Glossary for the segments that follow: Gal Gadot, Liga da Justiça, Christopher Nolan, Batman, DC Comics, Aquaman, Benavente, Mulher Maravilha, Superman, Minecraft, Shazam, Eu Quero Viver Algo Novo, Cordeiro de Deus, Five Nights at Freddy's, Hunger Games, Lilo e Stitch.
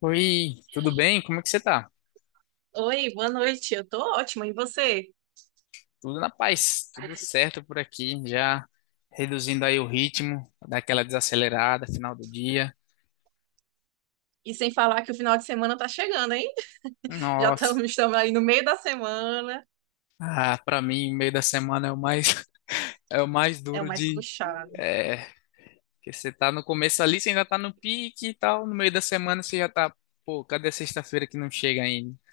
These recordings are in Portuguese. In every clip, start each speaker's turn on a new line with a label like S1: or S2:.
S1: Oi, tudo bem? Como é que você tá?
S2: Oi, boa noite. Eu tô ótima, e você?
S1: Tudo na paz, tudo certo por aqui, já reduzindo aí o ritmo, daquela desacelerada, final do dia.
S2: E sem falar que o final de semana tá chegando, hein? Já
S1: Nossa,
S2: estamos, estamos aí no meio da semana.
S1: ah, para mim, meio da semana é o mais é o mais
S2: É o
S1: duro
S2: mais
S1: de
S2: puxado.
S1: é, que você tá no começo ali, você ainda tá no pique e tal, no meio da semana você já tá, pô, cadê a sexta-feira que não chega ainda?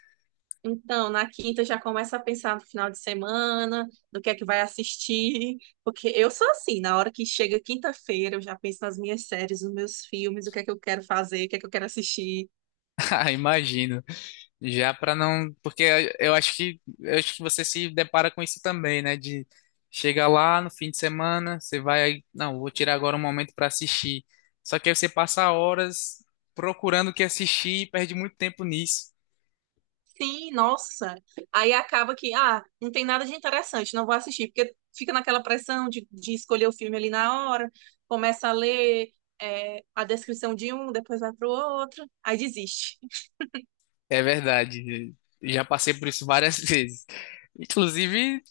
S2: Então, na quinta já começa a pensar no final de semana, do que é que vai assistir, porque eu sou assim, na hora que chega quinta-feira, eu já penso nas minhas séries, nos meus filmes, o que é que eu quero fazer, o que é que eu quero assistir.
S1: Ah, imagino. Já para não, porque eu acho que você se depara com isso também, né? De chegar lá no fim de semana, você vai, aí, não, vou tirar agora um momento para assistir. Só que aí você passa horas procurando o que assistir e perde muito tempo nisso.
S2: Sim, nossa. Aí acaba que, ah, não tem nada de interessante, não vou assistir, porque fica naquela pressão de escolher o filme ali na hora, começa a ler a descrição de um, depois vai pro outro, aí desiste.
S1: É verdade. Já passei por isso várias vezes. Inclusive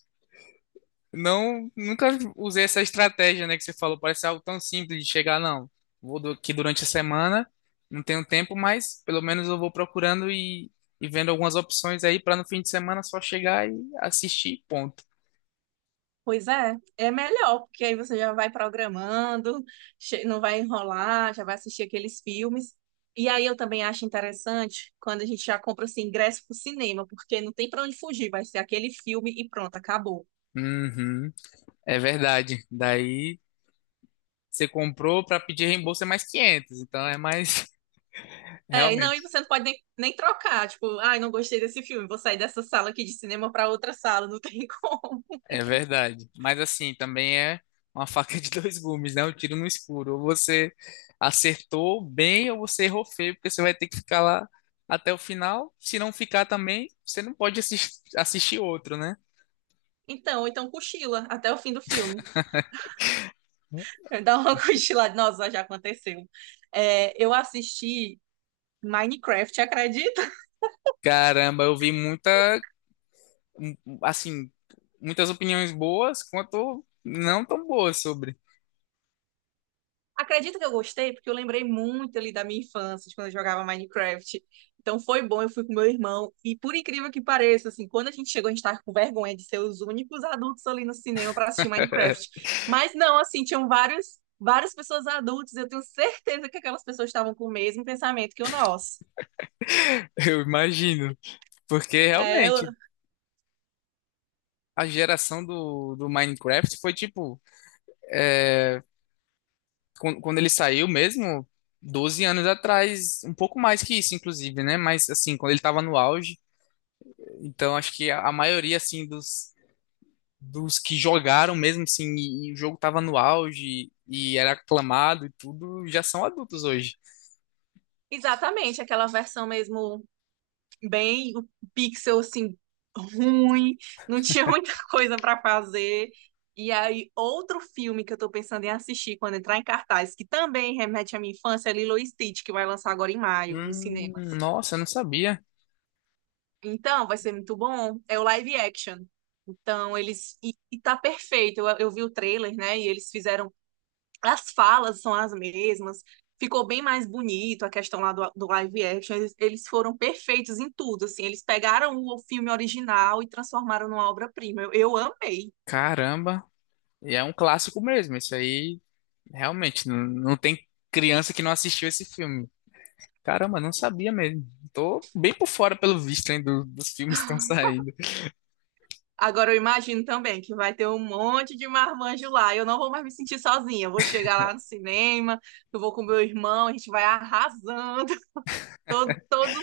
S1: Não, nunca usei essa estratégia, né, que você falou. Parece algo tão simples de chegar, não. Vou aqui durante a semana, não tenho tempo, mas pelo menos eu vou procurando e vendo algumas opções aí para no fim de semana só chegar e assistir, ponto.
S2: Pois é, é melhor, porque aí você já vai programando, não vai enrolar, já vai assistir aqueles filmes. E aí eu também acho interessante quando a gente já compra assim, ingresso pro cinema, porque não tem pra onde fugir, vai ser aquele filme e pronto, acabou.
S1: Uhum, é verdade. Daí você comprou para pedir reembolso é mais 500 então é mais
S2: É, e
S1: realmente.
S2: não, e você não pode nem, nem trocar, tipo, ai, não gostei desse filme, vou sair dessa sala aqui de cinema pra outra sala, não tem como.
S1: É verdade. Mas assim, também é uma faca de dois gumes, né? Um tiro no escuro. Ou você acertou bem ou você errou feio, porque você vai ter que ficar lá até o final. Se não ficar também, você não pode assistir outro, né?
S2: Então, então cochila até o fim do filme. Dá uma cochilada, nossa, já aconteceu. É, eu assisti Minecraft, acredita?
S1: Caramba, eu vi muita, um, assim, muitas opiniões boas quanto não tão boas sobre.
S2: Acredita que eu gostei? Porque eu lembrei muito ali da minha infância, de quando eu jogava Minecraft. Então foi bom, eu fui com meu irmão. E por incrível que pareça, assim, quando a gente chegou, a gente tava com vergonha de ser os únicos adultos ali no cinema para assistir Minecraft. Mas não, assim, tinham vários, várias pessoas adultas. Eu tenho certeza que aquelas pessoas estavam com o mesmo pensamento que o nosso.
S1: Eu imagino. Porque
S2: É, eu-
S1: realmente a geração do Minecraft foi tipo. Quando ele saiu mesmo, 12 anos atrás, um pouco mais que isso, inclusive, né? Mas assim, quando ele tava no auge, então acho que a maioria assim dos que jogaram mesmo assim, e o jogo tava no auge e era aclamado e tudo, já são adultos hoje.
S2: Exatamente, aquela versão mesmo bem o pixel assim ruim, não tinha muita coisa para fazer. E aí outro filme que eu tô pensando em assistir quando entrar em cartaz, que também remete à minha infância, é Lilo e Stitch, que vai lançar agora em maio nos cinemas.
S1: Nossa, eu não sabia.
S2: Então, vai ser muito bom. É o live action. Então, eles. E tá perfeito. Eu vi o trailer, né? E eles fizeram as falas são as mesmas, ficou bem mais bonito a questão lá do, do live action. Eles foram perfeitos em tudo, assim. Eles pegaram o filme original e transformaram numa obra-prima. Eu amei.
S1: Caramba, e é um clássico mesmo. Isso aí realmente não, não tem criança que não assistiu esse filme. Caramba, não sabia mesmo. Tô bem por fora pelo visto, hein, dos filmes que estão saindo.
S2: Agora eu imagino também que vai ter um monte de marmanjo lá. Eu não vou mais me sentir sozinha. Eu vou chegar lá no cinema, eu vou com meu irmão, a gente vai arrasando. Todos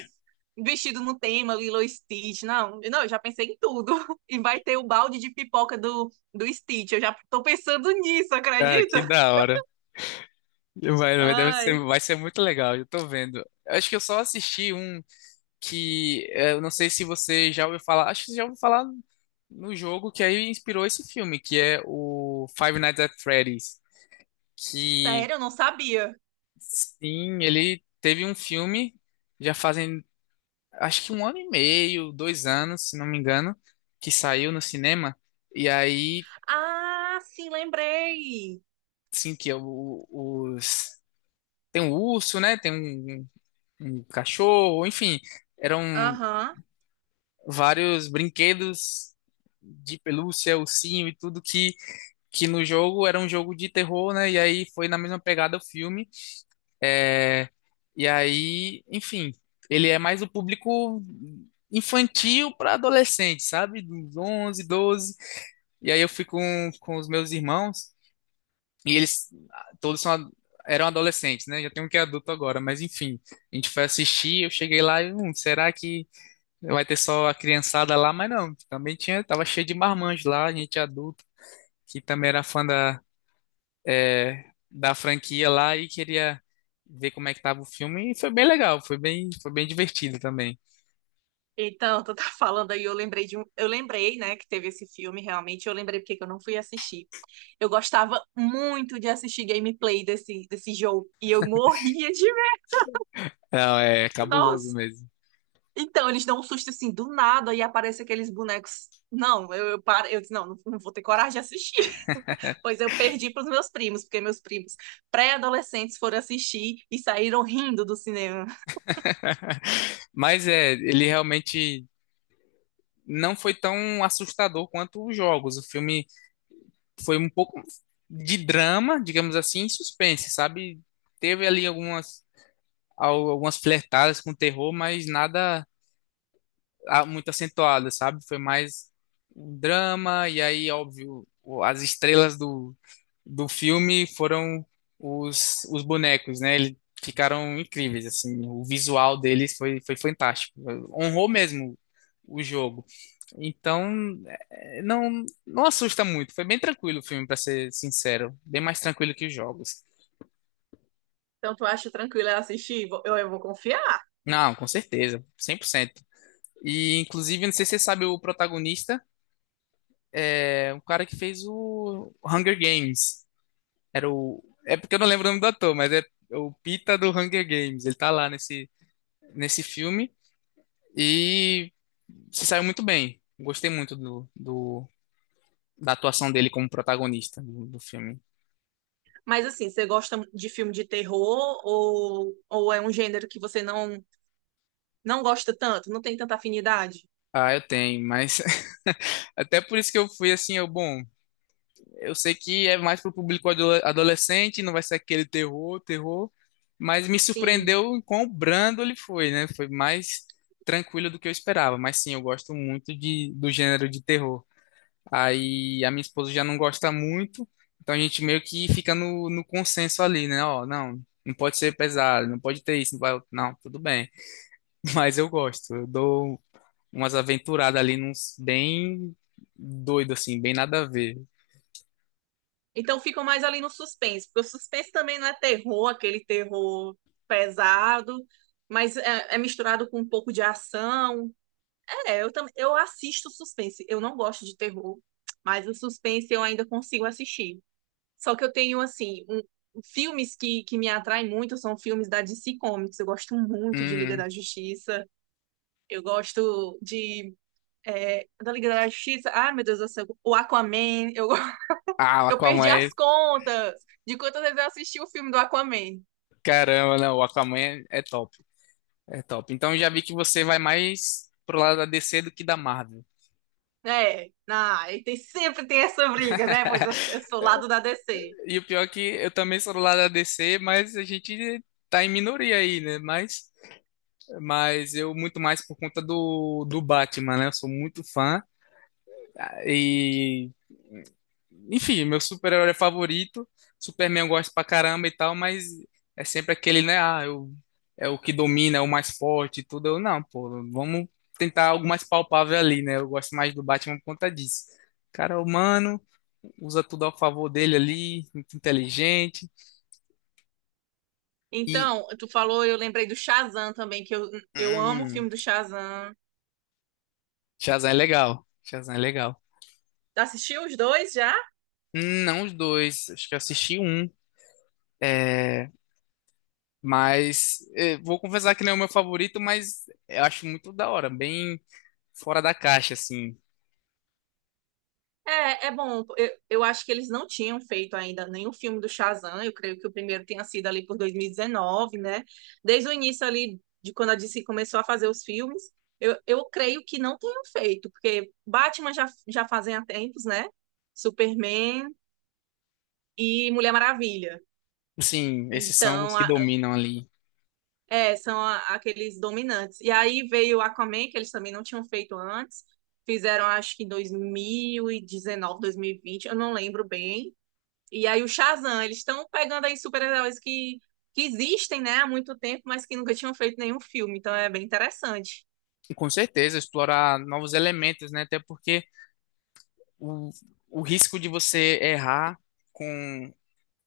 S2: vestidos no tema, Lilo e Stitch. Não, não, eu já pensei em tudo. E vai ter o balde de pipoca do, do Stitch. Eu já tô pensando nisso,
S1: Cara, que
S2: acredita?
S1: da hora. Deve ser,
S2: Ai,
S1: vai ser muito legal, eu tô vendo. Eu acho que eu só assisti um que eu não sei se você já ouviu falar. Acho que você já ouviu falar no jogo que aí inspirou esse filme, que é o Five Nights at Freddy's. Que
S2: sério, eu não sabia.
S1: sim, ele teve um filme já fazem acho que um ano e meio, dois anos, se não me engano, que saiu no cinema. E aí,
S2: Ah, sim, lembrei.
S1: sim, que é os. Tem um urso, né? Tem um um cachorro, enfim, eram
S2: Aham.
S1: vários brinquedos de pelúcia, ursinho e tudo que no jogo era um jogo de terror, né? E aí foi na mesma pegada o filme. É, e aí, enfim, ele é mais o público infantil para adolescente, sabe? Dos 11, 12 E aí eu fui com os meus irmãos e eles todos são, eram adolescentes, né? Já tem um que é adulto agora, mas enfim, a gente foi assistir, eu cheguei lá e, será que vai ter só a criançada lá, mas não. Também tinha, tava cheio de marmanjos lá, gente adulta, que também era fã é, da franquia lá e queria ver como é que tava o filme. E foi bem legal, foi bem divertido também.
S2: Então, tu tá falando aí, eu lembrei de um, eu lembrei, né, que teve esse filme, realmente, eu lembrei porque que eu não fui assistir. Eu gostava muito de assistir gameplay desse, desse jogo e eu morria de medo.
S1: Não, é cabuloso
S2: Nossa.
S1: mesmo.
S2: Então, eles dão um susto assim do nada e aparece aqueles bonecos. Não, eu paro, eu disse, não, não, não vou ter coragem de assistir. Pois eu perdi para os meus primos, porque meus primos pré-adolescentes foram assistir e saíram rindo do cinema.
S1: Mas é, ele realmente não foi tão assustador quanto os jogos. O filme foi um pouco de drama, digamos assim, e suspense, sabe? Teve ali algumas, algumas flertadas com terror, mas nada muito acentuada, sabe? Foi mais um drama, e aí, óbvio, as estrelas do filme foram os bonecos, né? Eles ficaram incríveis, assim, o visual deles foi, foi fantástico, honrou mesmo o jogo. Então, não, não assusta muito, foi bem tranquilo o filme, para ser sincero, bem mais tranquilo que os jogos.
S2: Então, tu acha tranquilo eu assistir? Eu vou confiar.
S1: Não, com certeza, 100%. E, inclusive, não sei se você sabe o protagonista. É, um cara que fez o Hunger Games. Era o. É porque eu não lembro o nome do ator, mas é o Pita do Hunger Games. Ele tá lá nesse filme e se saiu muito bem. Gostei muito da atuação dele como protagonista do filme.
S2: Mas assim, você gosta de filme de terror ou é um gênero que você não, não gosta tanto, não tem tanta afinidade?
S1: Ah, eu tenho, mas até por isso que eu fui assim, eu, bom, eu sei que é mais pro público adolescente, não vai ser aquele terror, terror, mas me
S2: Sim.
S1: surpreendeu em quão brando ele foi, né? Foi mais tranquilo do que eu esperava, mas sim, eu gosto muito de, do gênero de terror. Aí a minha esposa já não gosta muito, então a gente meio que fica no consenso ali, né? Ó, não, não pode ser pesado, não pode ter isso, não vai, não, tudo bem. Mas eu gosto, eu dou umas aventuradas ali, uns bem doido assim, bem nada a ver.
S2: Então ficam mais ali no suspense, porque o suspense também não é terror, aquele terror pesado, mas é misturado com um pouco de ação. É, eu também, eu assisto suspense. Eu não gosto de terror, mas o suspense eu ainda consigo assistir. Só que eu tenho assim, filmes que me atraem muito são filmes da DC Comics. Eu gosto muito de Liga
S1: Hum.
S2: da Justiça. Eu gosto de da Liga da Justiça. Ai, meu Deus do céu, o Aquaman. Eu
S1: Ah,
S2: Eu
S1: Aquaman
S2: perdi
S1: é
S2: as contas de quantas vezes eu assisti o filme do Aquaman,
S1: Caramba, não, o Aquaman é é top. É top. Então já vi que você vai mais pro lado da DC do que da Marvel.
S2: né? Ah, e tem, sempre tem essa briga, né? Pois eu, eu sou lado da DC.
S1: E o pior é que eu também sou do lado da DC, mas a gente tá em minoria aí, né? Mas eu muito mais por conta do Batman, né? Eu sou muito fã e enfim, meu super-herói favorito. Superman eu gosto pra caramba e tal, mas é sempre aquele, né? Ah, eu, é o que domina, é o mais forte e tudo. Eu, não, pô, vamos tentar algo mais palpável ali, né? Eu gosto mais do Batman por conta disso. O cara, é humano, usa tudo ao favor dele ali, muito inteligente. E.
S2: Então, tu falou, eu lembrei do Shazam também, eu amo o
S1: Hum,
S2: filme do Shazam.
S1: Shazam é legal. Shazam é legal.
S2: Assistiu os dois já?
S1: Não os dois, acho que eu assisti um. É, mas é, vou confessar que não é o meu favorito, mas eu acho muito da hora, bem fora da caixa, assim.
S2: É, é bom. Eu acho que eles não tinham feito ainda nenhum filme do Shazam. Eu creio que o primeiro tenha sido ali por 2019, né? Desde o início ali, de quando a DC começou a fazer os filmes, eu creio que não tenham feito, porque Batman já, já fazem há tempos, né? Superman e Mulher Maravilha.
S1: Sim, esses são os
S2: Então,
S1: que
S2: a-
S1: dominam ali.
S2: são aqueles dominantes. E aí veio Aquaman, que eles também não tinham feito antes. Fizeram, acho que em 2019, 2020, eu não lembro bem. E aí o Shazam, eles estão pegando aí super-heróis que existem, né, há muito tempo, mas que nunca tinham feito nenhum filme, então é bem interessante.
S1: Com certeza, explorar novos elementos, né? Até porque o, o risco de você errar com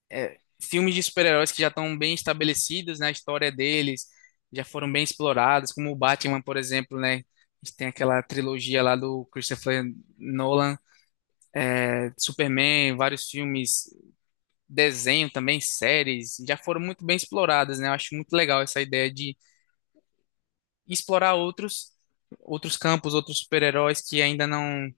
S1: é, filmes de super-heróis que já estão bem estabelecidos, né? A história deles já foram bem explorados, como o Batman, por exemplo, né? A gente tem aquela trilogia lá do Christopher Nolan, é, Superman, vários filmes, desenho também, séries, já foram muito bem exploradas, né? Eu acho muito legal essa ideia de e explorar outros outros campos, outros super-heróis que ainda não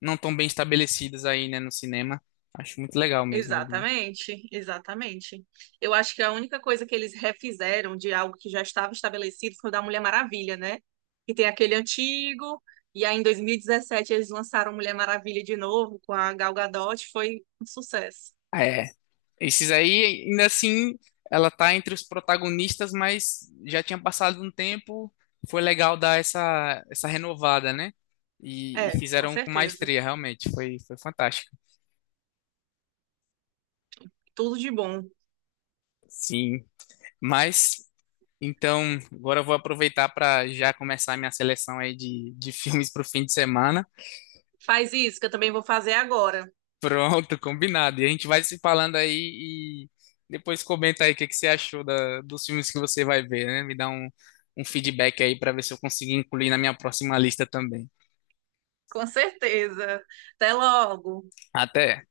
S1: não estão bem estabelecidos aí, né, no cinema. Acho muito legal mesmo, Aguinha.
S2: Exatamente, exatamente. Eu acho que a única coisa que eles refizeram de algo que já estava estabelecido foi o da Mulher Maravilha, né? Que tem aquele antigo, e aí em 2017 eles lançaram Mulher Maravilha de novo com a Gal Gadot, foi um sucesso.
S1: É, esses aí, ainda assim, ela tá entre os protagonistas, mas já tinha passado um tempo, foi legal dar essa essa renovada, né? E
S2: É, com
S1: fizeram com
S2: certeza.
S1: maestria, realmente, foi foi fantástico.
S2: Tudo de bom.
S1: Sim, mas então, agora eu vou aproveitar para já começar a minha seleção aí de filmes para o fim de semana.
S2: Faz isso que eu também vou fazer agora.
S1: Pronto, combinado. E a gente vai se falando aí e depois comenta aí o que que você achou dos filmes que você vai ver, né? Me dá um feedback aí para ver se eu consigo incluir na minha próxima lista também.
S2: Com certeza. Até logo.
S1: Até.